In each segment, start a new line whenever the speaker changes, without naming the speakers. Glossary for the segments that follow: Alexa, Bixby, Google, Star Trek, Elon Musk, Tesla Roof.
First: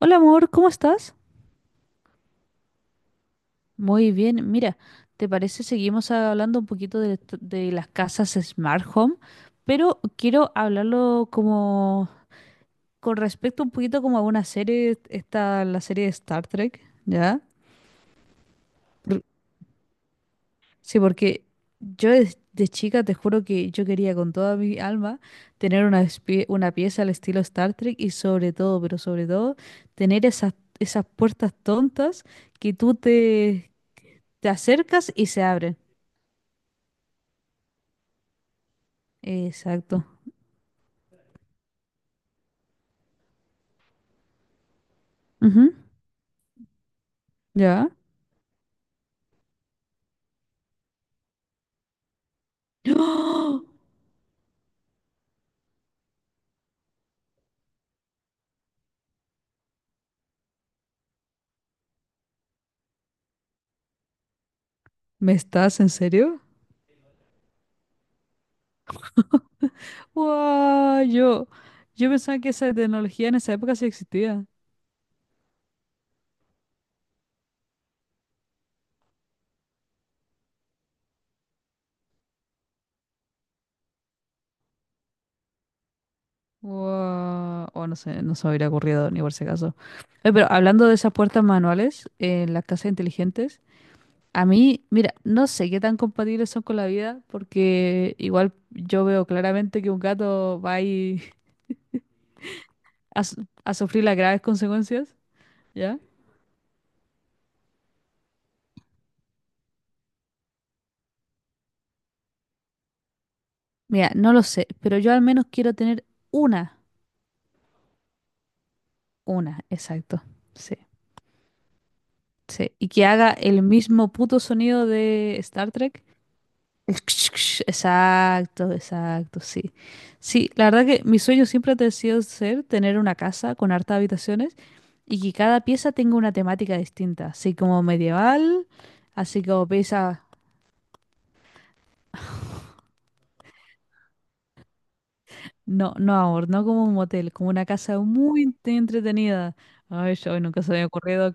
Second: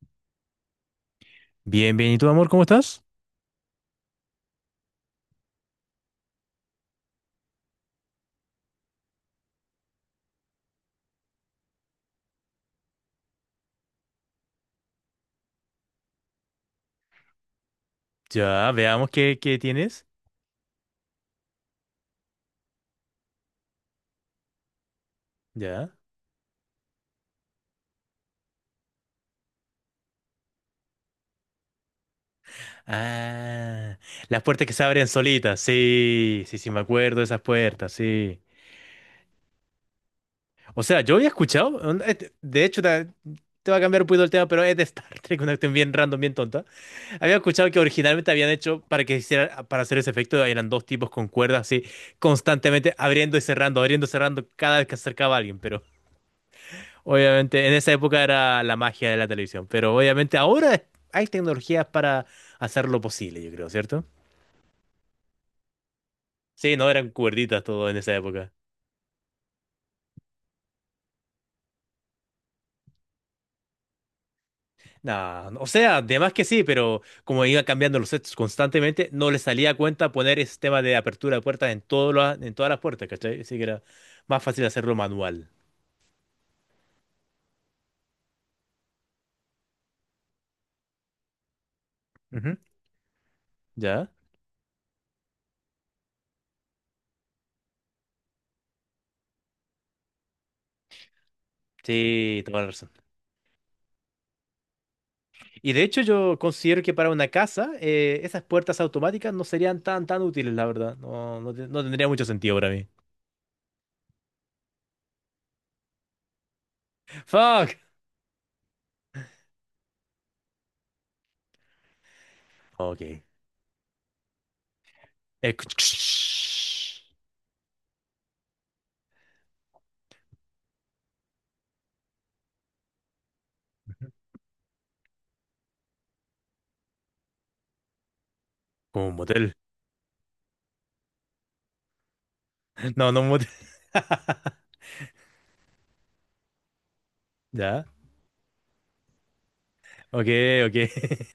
Hola amor, ¿cómo estás?
Bien, bien. ¿Y tú, amor, cómo estás?
Muy bien, mira, ¿te parece seguimos hablando un poquito de las casas Smart Home? Pero quiero hablarlo como con respecto un poquito como a una serie, la serie de Star Trek, ¿ya?
Ya, veamos
Por-
qué tienes.
sí, porque yo de chica te juro que yo quería con toda mi alma tener
Ya.
una pieza al estilo Star Trek y sobre todo, pero sobre todo, tener esas puertas tontas que tú te,
Ah, las
te
puertas que se abren
acercas y se
solitas.
abren.
Sí, sí, sí, me acuerdo de esas puertas, sí.
Exacto.
O sea, yo había escuchado, onda, de hecho, va a cambiar un poquito el tema, pero es de Star Trek, una
Ujú.
cuestión bien random, bien tonta. Había escuchado que
¿Ya?
originalmente habían hecho para hacer ese efecto, eran dos tipos con cuerdas así, constantemente
¡Oh!
abriendo y cerrando cada vez que acercaba a alguien, pero obviamente, en esa época era la magia de la televisión, pero obviamente ahora hay tecnologías para hacerlo posible, yo creo, ¿cierto?
¿Me estás en serio?
Sí, no eran cuerditas todo en esa época.
¡Wow! Yo pensaba que esa tecnología en esa época sí existía.
Nah, o sea, además que sí, pero como iba cambiando los sets constantemente, no le salía a cuenta poner ese tema de apertura de puertas en, en todas las puertas, ¿cachai? Así que era más fácil hacerlo manual.
¡Wow! O no sé, no se me hubiera ocurrido ni por si acaso. Oye, pero hablando de esas puertas manuales en
Ujú,
las casas inteligentes,
¿ya?
a mí, mira, no sé qué tan compatibles son con la vida, porque igual yo veo claramente que un gato va ahí
Sí, toda la razón.
a sufrir las graves consecuencias,
Y de
¿ya?
hecho yo considero que para una casa esas puertas automáticas no serían tan útiles, la verdad. No, no, no tendría mucho sentido para mí.
Mira, no lo sé, pero yo al menos quiero tener una.
Fuck.
Una, exacto. Sí, sí. Y
Ok.
que haga el mismo puto sonido de
Eh,
Star Trek. Exacto, exacto, sí. Sí, la verdad que mi sueño siempre ha sido ser tener una casa con hartas habitaciones y que cada pieza tenga una temática distinta, así como medieval,
Como un
así
motel.
como pieza,
No, no un motel.
no, no amor, no como un motel, como una
Ya.
casa muy entretenida. Ay,
Ok,
yo nunca se
ok.
me había ocurrido,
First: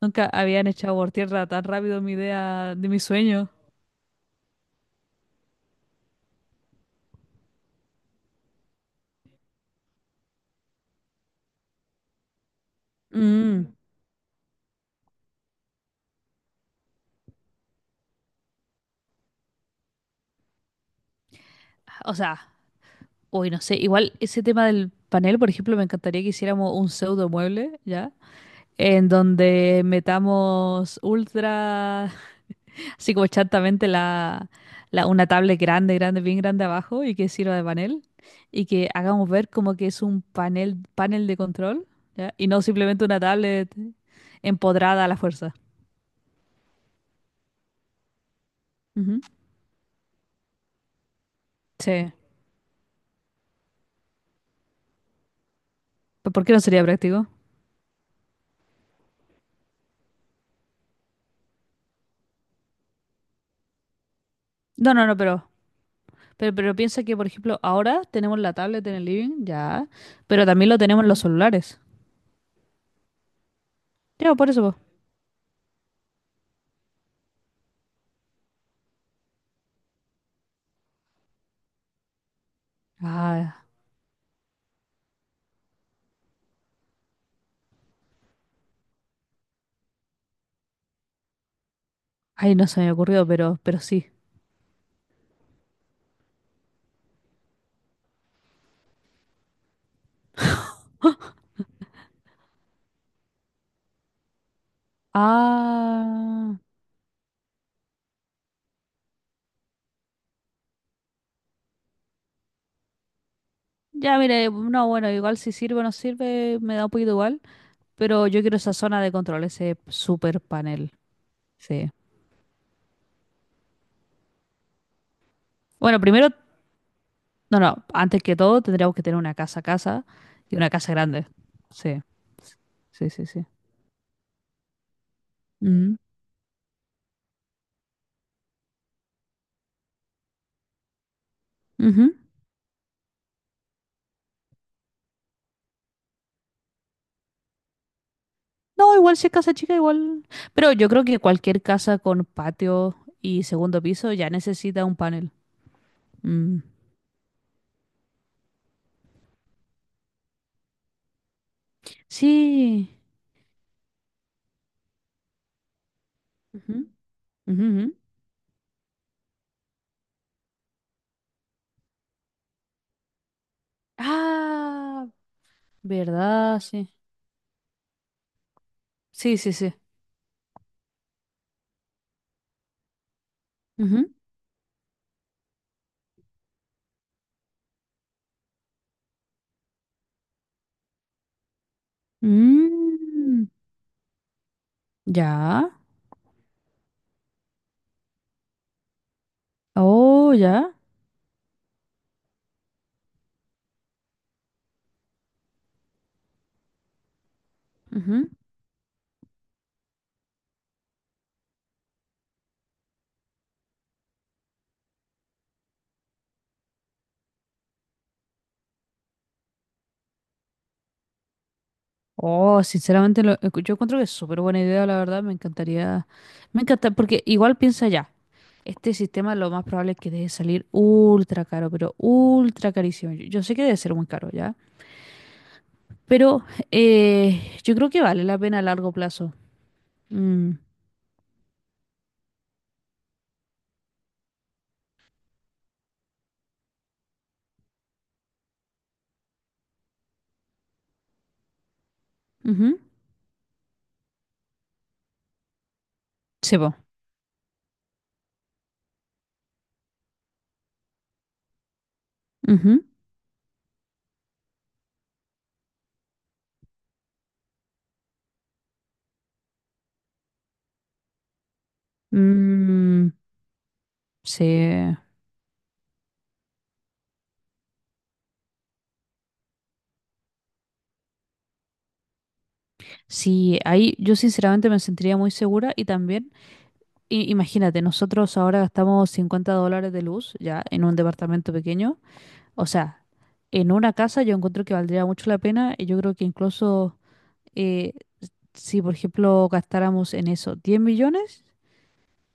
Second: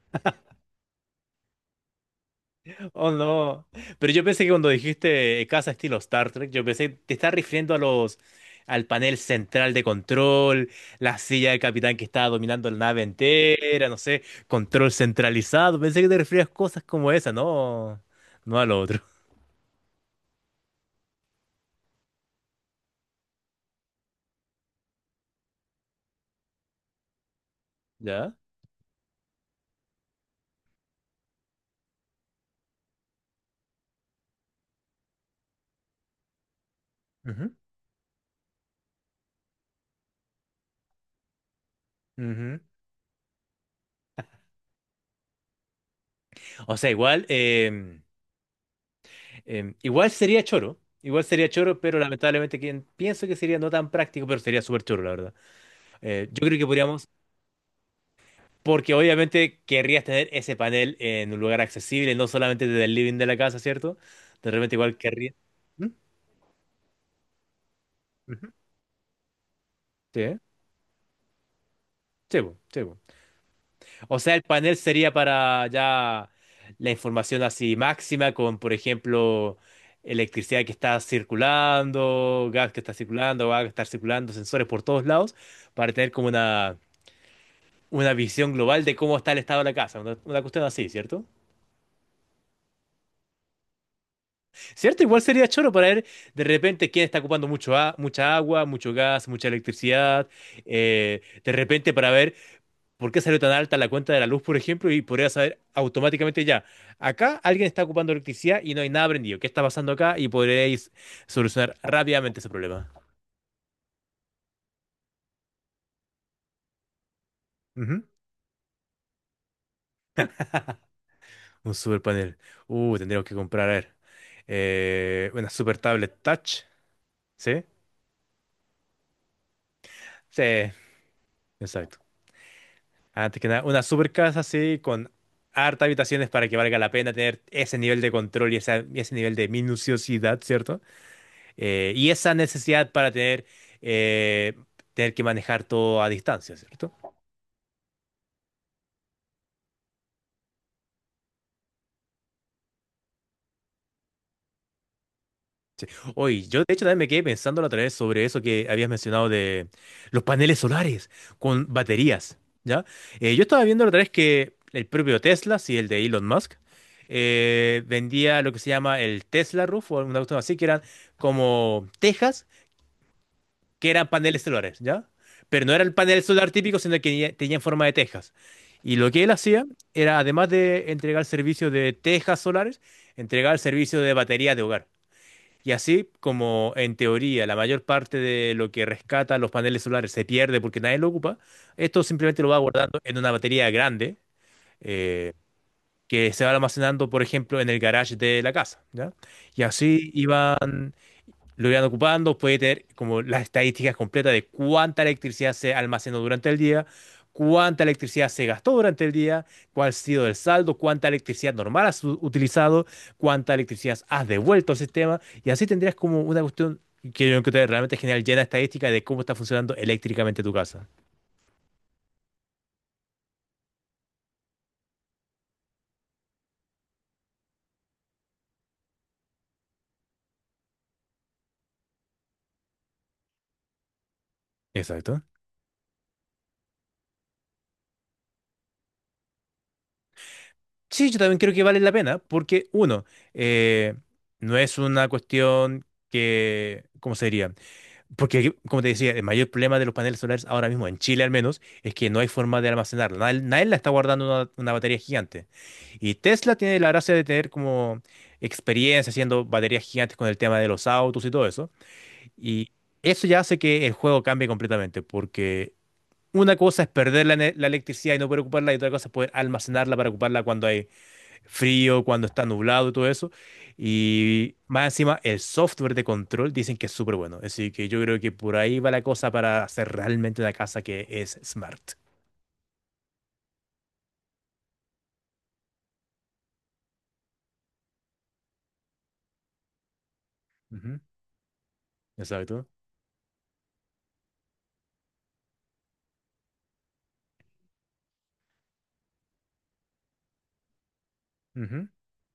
nunca habían echado por tierra tan rápido mi idea de mi
Oh,
sueño.
no. Pero yo pensé que cuando dijiste casa estilo Star Trek, yo pensé, te estás refiriendo a los, al panel central de control, la silla del capitán que estaba dominando la nave
Mm.
entera, no sé, control centralizado. Pensé que te referías a cosas como esa, no, no a lo otro.
O sea, uy, no sé. Igual ese tema del panel, por ejemplo, me encantaría que hiciéramos un pseudo mueble, ¿ya?
Ya.
En donde metamos ultra, así como chantamente, una tablet grande, grande, bien grande abajo y que
Ujú,
sirva de panel. Y que hagamos ver como que es un panel de control, ¿ya? Y
ujú.
no simplemente una tablet empodrada a la fuerza.
O sea, igual,
Ujú.
igual sería choro. Igual sería choro, pero
Sí.
lamentablemente pienso que sería no tan práctico, pero sería súper choro, la verdad.
¿Pero ¿Por
Yo
qué
creo
no
que
sería
podríamos.
práctico?
Porque obviamente querrías tener ese panel en un lugar accesible, no solamente desde el living de la casa, ¿cierto? De repente
No,
igual
no, no,
querrías.
pero
¿Mm?
Pero, pero piensa que, por ejemplo, ahora tenemos
Ujú.
la tablet en el living, ya,
Sí,
pero también lo tenemos en los celulares.
sí, po, sí, po. O
Ya,
sea, el
por eso, po.
panel sería para ya la información así máxima con, por ejemplo, electricidad que está circulando, gas que está circulando, agua
Ah,
que está circulando, sensores por todos lados, para tener como una visión global de cómo está el estado de la casa, una cuestión así, ¿cierto?
ay, no se me ocurrió, pero sí.
¿Cierto? Igual sería choro para ver de repente quién está ocupando mucha agua, mucho gas, mucha electricidad. De repente para ver por qué salió tan alta la cuenta de la luz, por ejemplo, y podría saber automáticamente
Ah,
ya, acá alguien está ocupando electricidad y no hay nada prendido. ¿Qué está pasando acá? Y podréis solucionar rápidamente ese problema.
ya, mire, no, bueno, igual si sirve o no sirve, me da un poquito igual,
Ujú.
pero yo quiero esa zona de control, ese super panel,
Un
sí.
super panel. Tendríamos que comprar, a ver, una super
Bueno,
tablet
primero,
touch.
no,
¿Sí?
no, antes que todo tendríamos que tener una casa a casa
Sí,
y una casa grande,
exacto.
sí, sí, sí,
Antes
sí.
que nada, una super casa así con harta
Ujú,
habitaciones para que valga la pena tener ese nivel de control y y ese nivel de minuciosidad, ¿cierto? Y
ujú.
esa necesidad para tener, eh, tener que manejar todo a distancia, ¿cierto?
No, igual si es casa chica, igual. Pero yo creo que cualquier casa con patio y segundo piso ya necesita un panel.
Oye,
Mm.
yo de hecho también me quedé pensando la otra vez sobre eso que habías mencionado de los paneles solares con baterías, ¿ya?
Sí.
Yo estaba viendo la otra vez que el propio Tesla, sí, el de Elon Musk,
Ujú, ujú, ujú.
vendía lo que se llama el Tesla Roof o alguna cuestión así, que eran como tejas que eran paneles solares,
Ah,
¿ya? Pero no era el panel solar
¿verdad?
típico,
Sí.
sino que tenía en forma de tejas. Y lo que él
Sí, sí,
hacía
sí.
era, además de entregar servicio de tejas solares, entregar servicio
Ujú.
de batería de hogar. Y así como en teoría la mayor parte de lo que rescata los paneles solares se pierde porque nadie lo ocupa, esto simplemente lo va guardando en una
Mm.
batería grande eh,
Ya.
que se va almacenando, por ejemplo, en el garage de la casa, ¿ya? Y así
Oh, ya.
iban lo irán ocupando, puede tener como las estadísticas completas de cuánta electricidad se almacenó durante el día, cuánta
Ujú.
electricidad se gastó durante el día, cuál ha sido el saldo, cuánta electricidad normal has utilizado, cuánta electricidad has devuelto al sistema, y así tendrías como una cuestión que yo encontré realmente genial, llena de estadística de cómo está funcionando eléctricamente tu casa.
Oh, sinceramente, yo encuentro que es súper buena idea, la verdad. Me encantaría. Me encanta, porque igual piensa ya. Este sistema lo más probable es que deje salir ultra caro, pero ultra carísimo. Yo sé que debe ser muy caro ya,
Exacto.
pero yo creo que vale la pena a largo plazo. Mm,
Sí, yo también creo que vale la pena, porque uno, eh, no es una cuestión que, ¿cómo se diría? Porque, como te decía, el mayor problema de los paneles solares ahora mismo, en Chile al menos, es que no hay forma de
ujú.
almacenarla. Nadie, nadie la está guardando en una batería gigante. Y Tesla
Sí, po.
tiene la gracia de tener como experiencia haciendo baterías gigantes con el tema de los autos y todo eso. Y
Ujú.
eso ya hace que el juego cambie completamente, porque una cosa es perder la electricidad y no poder ocuparla, y otra cosa es poder almacenarla para ocuparla cuando hay frío, cuando está nublado y todo
Mm,
eso. Y más
sí.
encima, el software de control dicen que es súper bueno. Así que yo creo que por ahí va la cosa para hacer realmente una casa que es smart.
Sí, ahí yo sinceramente me sentiría muy segura y también, imagínate, nosotros ahora gastamos 50 dólares de luz ya en un
Ujú,
departamento pequeño. O
exacto.
sea, en una casa yo encuentro que valdría mucho la pena y yo creo que incluso... eh, si por ejemplo gastáramos en eso 10 millones,
Ujú,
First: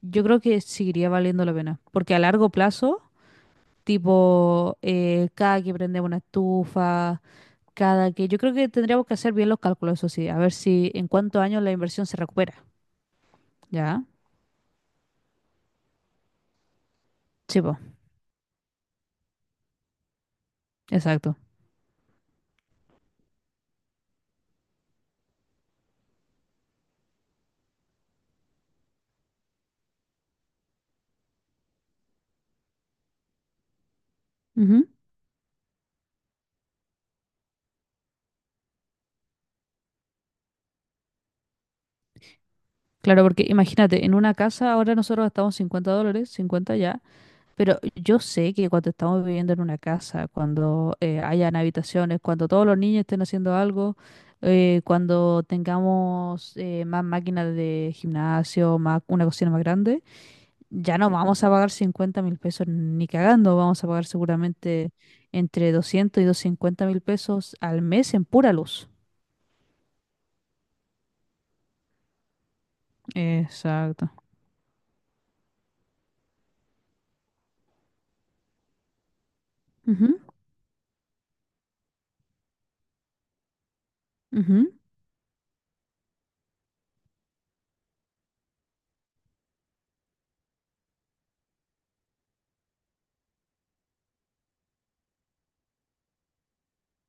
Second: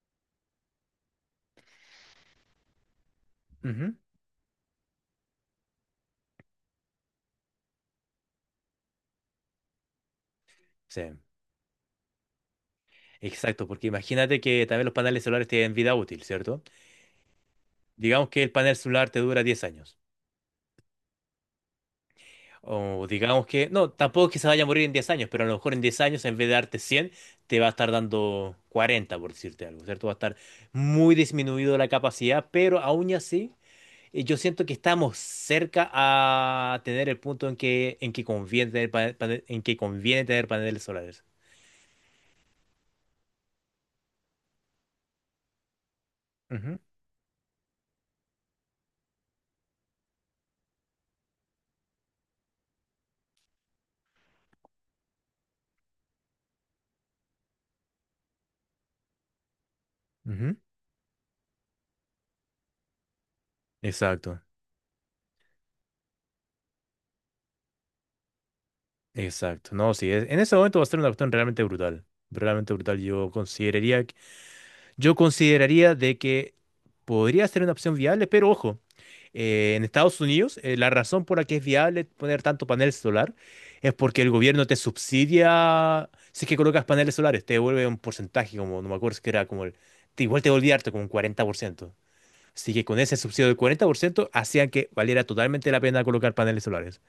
yo creo que seguiría valiendo la pena. Porque a largo plazo,
ujú.
tipo, cada que prendemos una estufa, cada que... Yo creo que tendríamos que hacer bien los cálculos, eso sí, a ver si
Sí,
en cuántos años la inversión se recupera.
exacto, porque
¿Ya?
imagínate que también los paneles solares tienen vida útil, ¿cierto?
Sí, po,
Digamos que el panel solar te dura 10 años.
exacto.
O digamos que, no, tampoco es que se vaya a morir en 10 años, pero a lo mejor en 10 años en vez de darte 100 te va a estar dando 40 por decirte algo, ¿cierto? Va a estar muy disminuido la capacidad, pero aún y así, yo siento que
Ujú.
estamos cerca a tener el punto en que conviene tener paneles solares.
Claro, porque imagínate, en una casa ahora nosotros gastamos 50 dólares, 50
Ujú,
ya, pero yo sé que cuando estamos viviendo en una casa, cuando hayan habitaciones, cuando todos los niños estén haciendo algo, cuando tengamos más máquinas de gimnasio, más, una cocina más grande,
ujú.
ya no vamos a pagar 50 mil pesos ni cagando, vamos a pagar
Exacto,
seguramente entre 200 y 250 mil pesos al mes en pura luz.
exacto. No, sí, en ese momento va a ser una cuestión realmente brutal. Realmente brutal. Yo consideraría,
Exacto.
yo consideraría de que podría ser una opción viable, pero ojo. En
Ujú,
Estados Unidos, la razón por la que es viable poner tanto panel solar es porque el gobierno
ujú.
te subsidia si es que colocas paneles solares, te devuelve un porcentaje, como no me acuerdo si que era como el, igual te devolvía harto, como un 40%. Así que con ese subsidio del 40% hacían que valiera totalmente la pena colocar paneles solares.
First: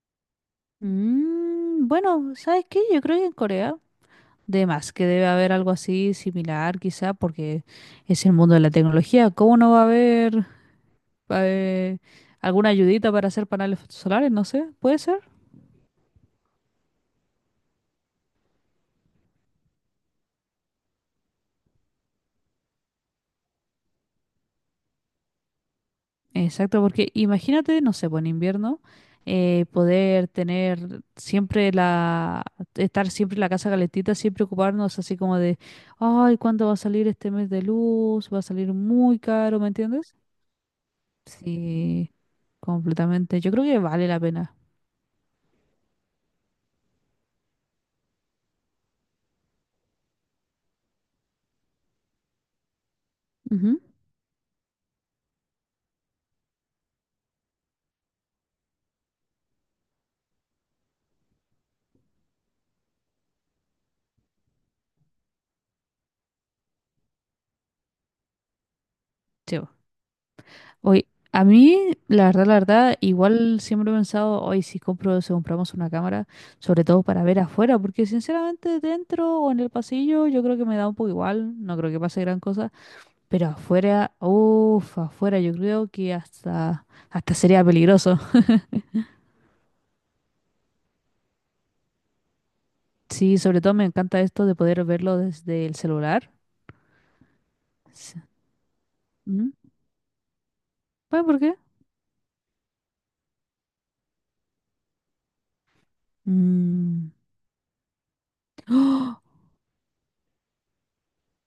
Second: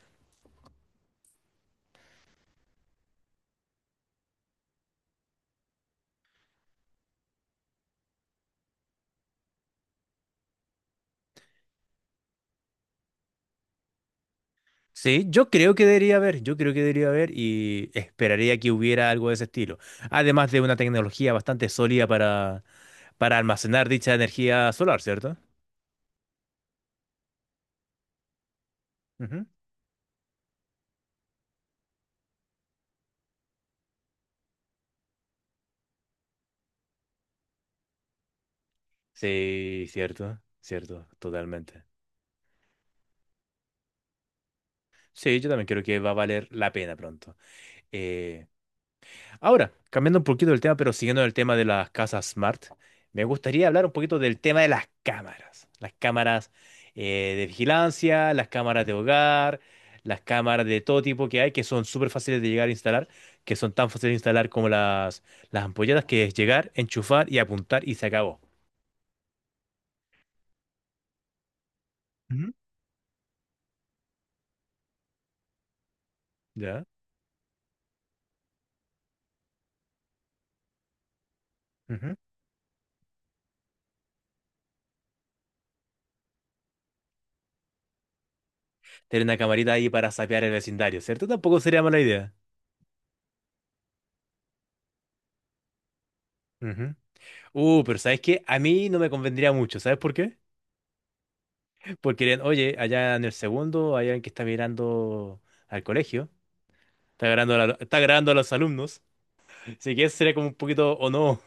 Mm, bueno, ¿sabes qué? Yo creo que en Corea de más, que debe haber algo así similar, quizá, porque es el mundo de la tecnología. ¿Cómo no va a haber eh, alguna ayudita para hacer paneles solares? No sé, puede ser.
Sí, yo creo que debería haber, yo creo que debería haber y esperaría que hubiera algo de ese estilo. Además de una tecnología bastante sólida para, almacenar dicha energía solar, cierto.
Exacto, porque imagínate, no sé, pues en invierno,
Ujú.
poder tener siempre la, estar siempre en la casa calentita, sin preocuparnos así como de, ay, ¿cuándo va a salir este mes de luz? Va a salir muy caro, ¿me
Sí,
entiendes?
cierto, cierto, totalmente.
Sí, completamente. Yo creo que vale la pena.
Sí, yo también creo que va a valer la pena pronto. Eh, ahora, cambiando un poquito del tema, pero siguiendo el tema de las casas smart, me gustaría
Ujú,
hablar un poquito del tema de las cámaras. Las cámaras de vigilancia, las cámaras de hogar, las cámaras de todo tipo que hay, que son súper fáciles de llegar a instalar, que son tan fáciles de instalar como las ampolletas, que es llegar, enchufar y apuntar y se acabó.
sí, pues. Hoy, a mí,
Ujú.
la verdad, igual siempre he pensado, hoy si compro, si compramos una cámara, sobre
¿Ya?
todo para ver afuera, porque sinceramente dentro o en el pasillo yo creo que me da un poco igual, no creo que pase gran cosa, pero afuera, uff, afuera yo creo que hasta, hasta sería peligroso.
Tener una camarita ahí para sapear el vecindario, ¿cierto? Tampoco sería mala idea.
Sí, sobre todo me encanta esto de poder verlo desde el celular.
Ujú. Pero
Sí.
¿sabes qué? A mí no me
Ujú.
convendría mucho, ¿sabes por qué?
¿Sabes por qué?
Porque dirían, oye, allá en el segundo hay alguien que está mirando al colegio,
Mm.
está grabando a, está grabando a los alumnos,
¡Oh!
así que eso sería como un poquito o no.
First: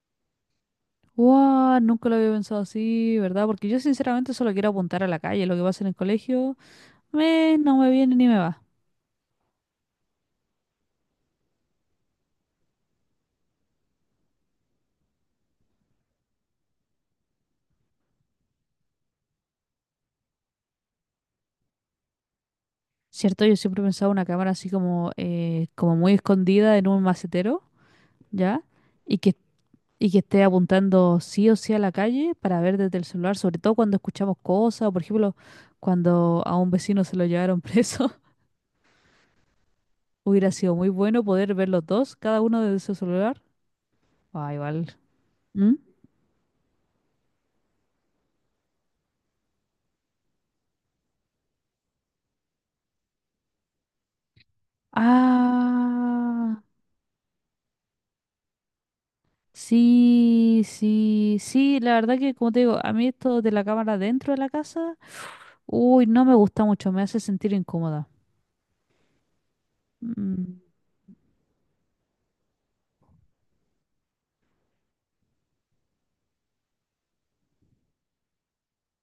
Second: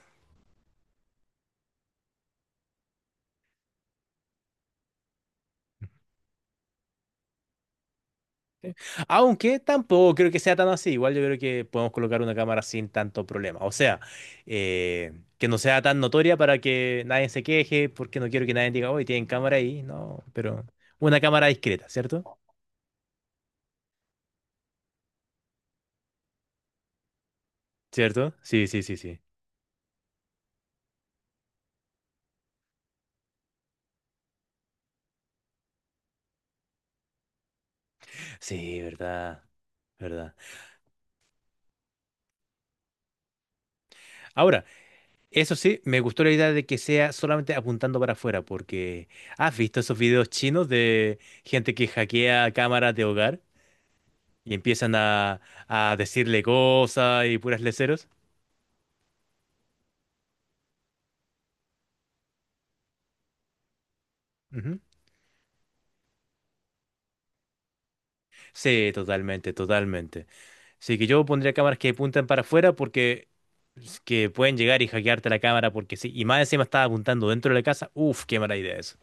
¡Guau! Nunca lo había pensado así, ¿verdad? Porque yo sinceramente solo quiero apuntar a la calle, lo que pasa en el colegio. Me, no me viene ni me va.
Aunque tampoco creo que sea tan así, igual yo creo que podemos colocar una cámara sin tanto problema. O sea, eh, que no sea tan notoria para que nadie se queje, porque no quiero que nadie diga, oye, tienen cámara ahí, no, pero una cámara discreta, ¿cierto?
Cierto, yo siempre pensaba una cámara así como, como muy escondida en un macetero,
¿Cierto?
¿ya?
Sí, sí, sí,
Y
sí.
que, y que esté apuntando sí o sí a la calle para ver desde el celular, sobre todo cuando escuchamos cosas, o por ejemplo, cuando a un vecino se lo llevaron preso.
Sí, verdad. ¿Verdad?
Hubiera sido muy bueno poder ver los dos, cada uno desde su celular. Ah,
Ahora,
igual.
eso
¿Mm?
sí, me gustó la idea de que sea solamente apuntando para afuera, porque ¿has visto esos videos chinos de gente que hackea cámaras de hogar y empiezan a decirle
Ah,
cosas y puras leceros?
sí, sí, sí, la verdad que como te digo, a mí esto de la cámara dentro de la
Ujú.
casa uy, no me gusta mucho, me hace sentir incómoda.
Sí, totalmente, totalmente.
Mm,
Así que yo pondría cámaras que apuntan para afuera porque es que pueden llegar y hackearte la cámara porque sí. Y más encima estaba apuntando dentro de la casa. Uf, qué mala idea eso.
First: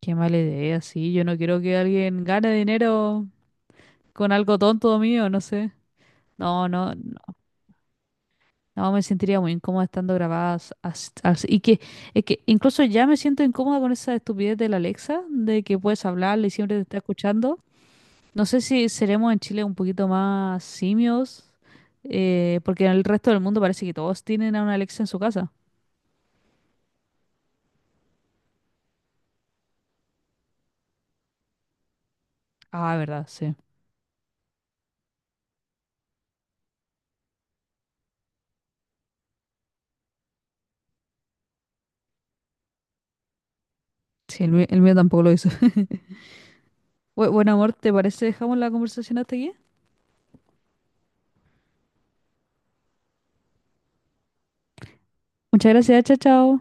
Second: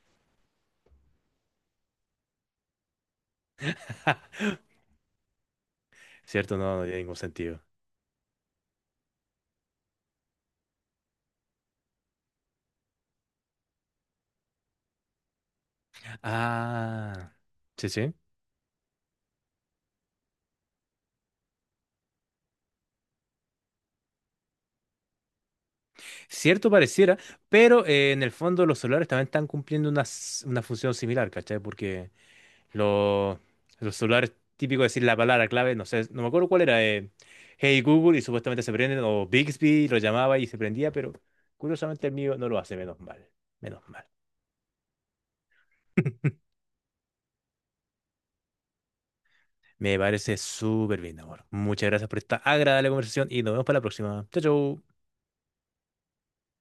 qué mala idea, sí. Yo no quiero que alguien gane dinero con algo tonto mío, no sé.
¿Cierto?
No,
No, no
no,
tiene
no,
ningún sentido.
no, me sentiría muy incómoda estando grabadas así. Y que, es que incluso ya me siento incómoda con esa estupidez de la Alexa, de que puedes hablarle y siempre te está
Ah,
escuchando.
sí, sí.
No sé si seremos en Chile un poquito más simios, porque en el resto del mundo parece que todos tienen a una Alexa en su casa.
Cierto pareciera, pero en el fondo los celulares también están cumpliendo una función similar, ¿cachai? Porque
Ah, verdad,
los
sí.
los celulares, típico decir la palabra clave, no sé, no me acuerdo cuál era, Hey Google y supuestamente se prenden, o Bixby lo llamaba y se prendía, pero curiosamente el mío no lo hace, menos mal, menos mal.
Sí, el mío tampoco lo hizo. Buen amor, ¿te parece? Dejamos la conversación hasta aquí.
Me parece súper bien, amor. Muchas gracias por esta agradable conversación y nos vemos para la próxima. Chao, chao.
Muchas gracias, chao, chao.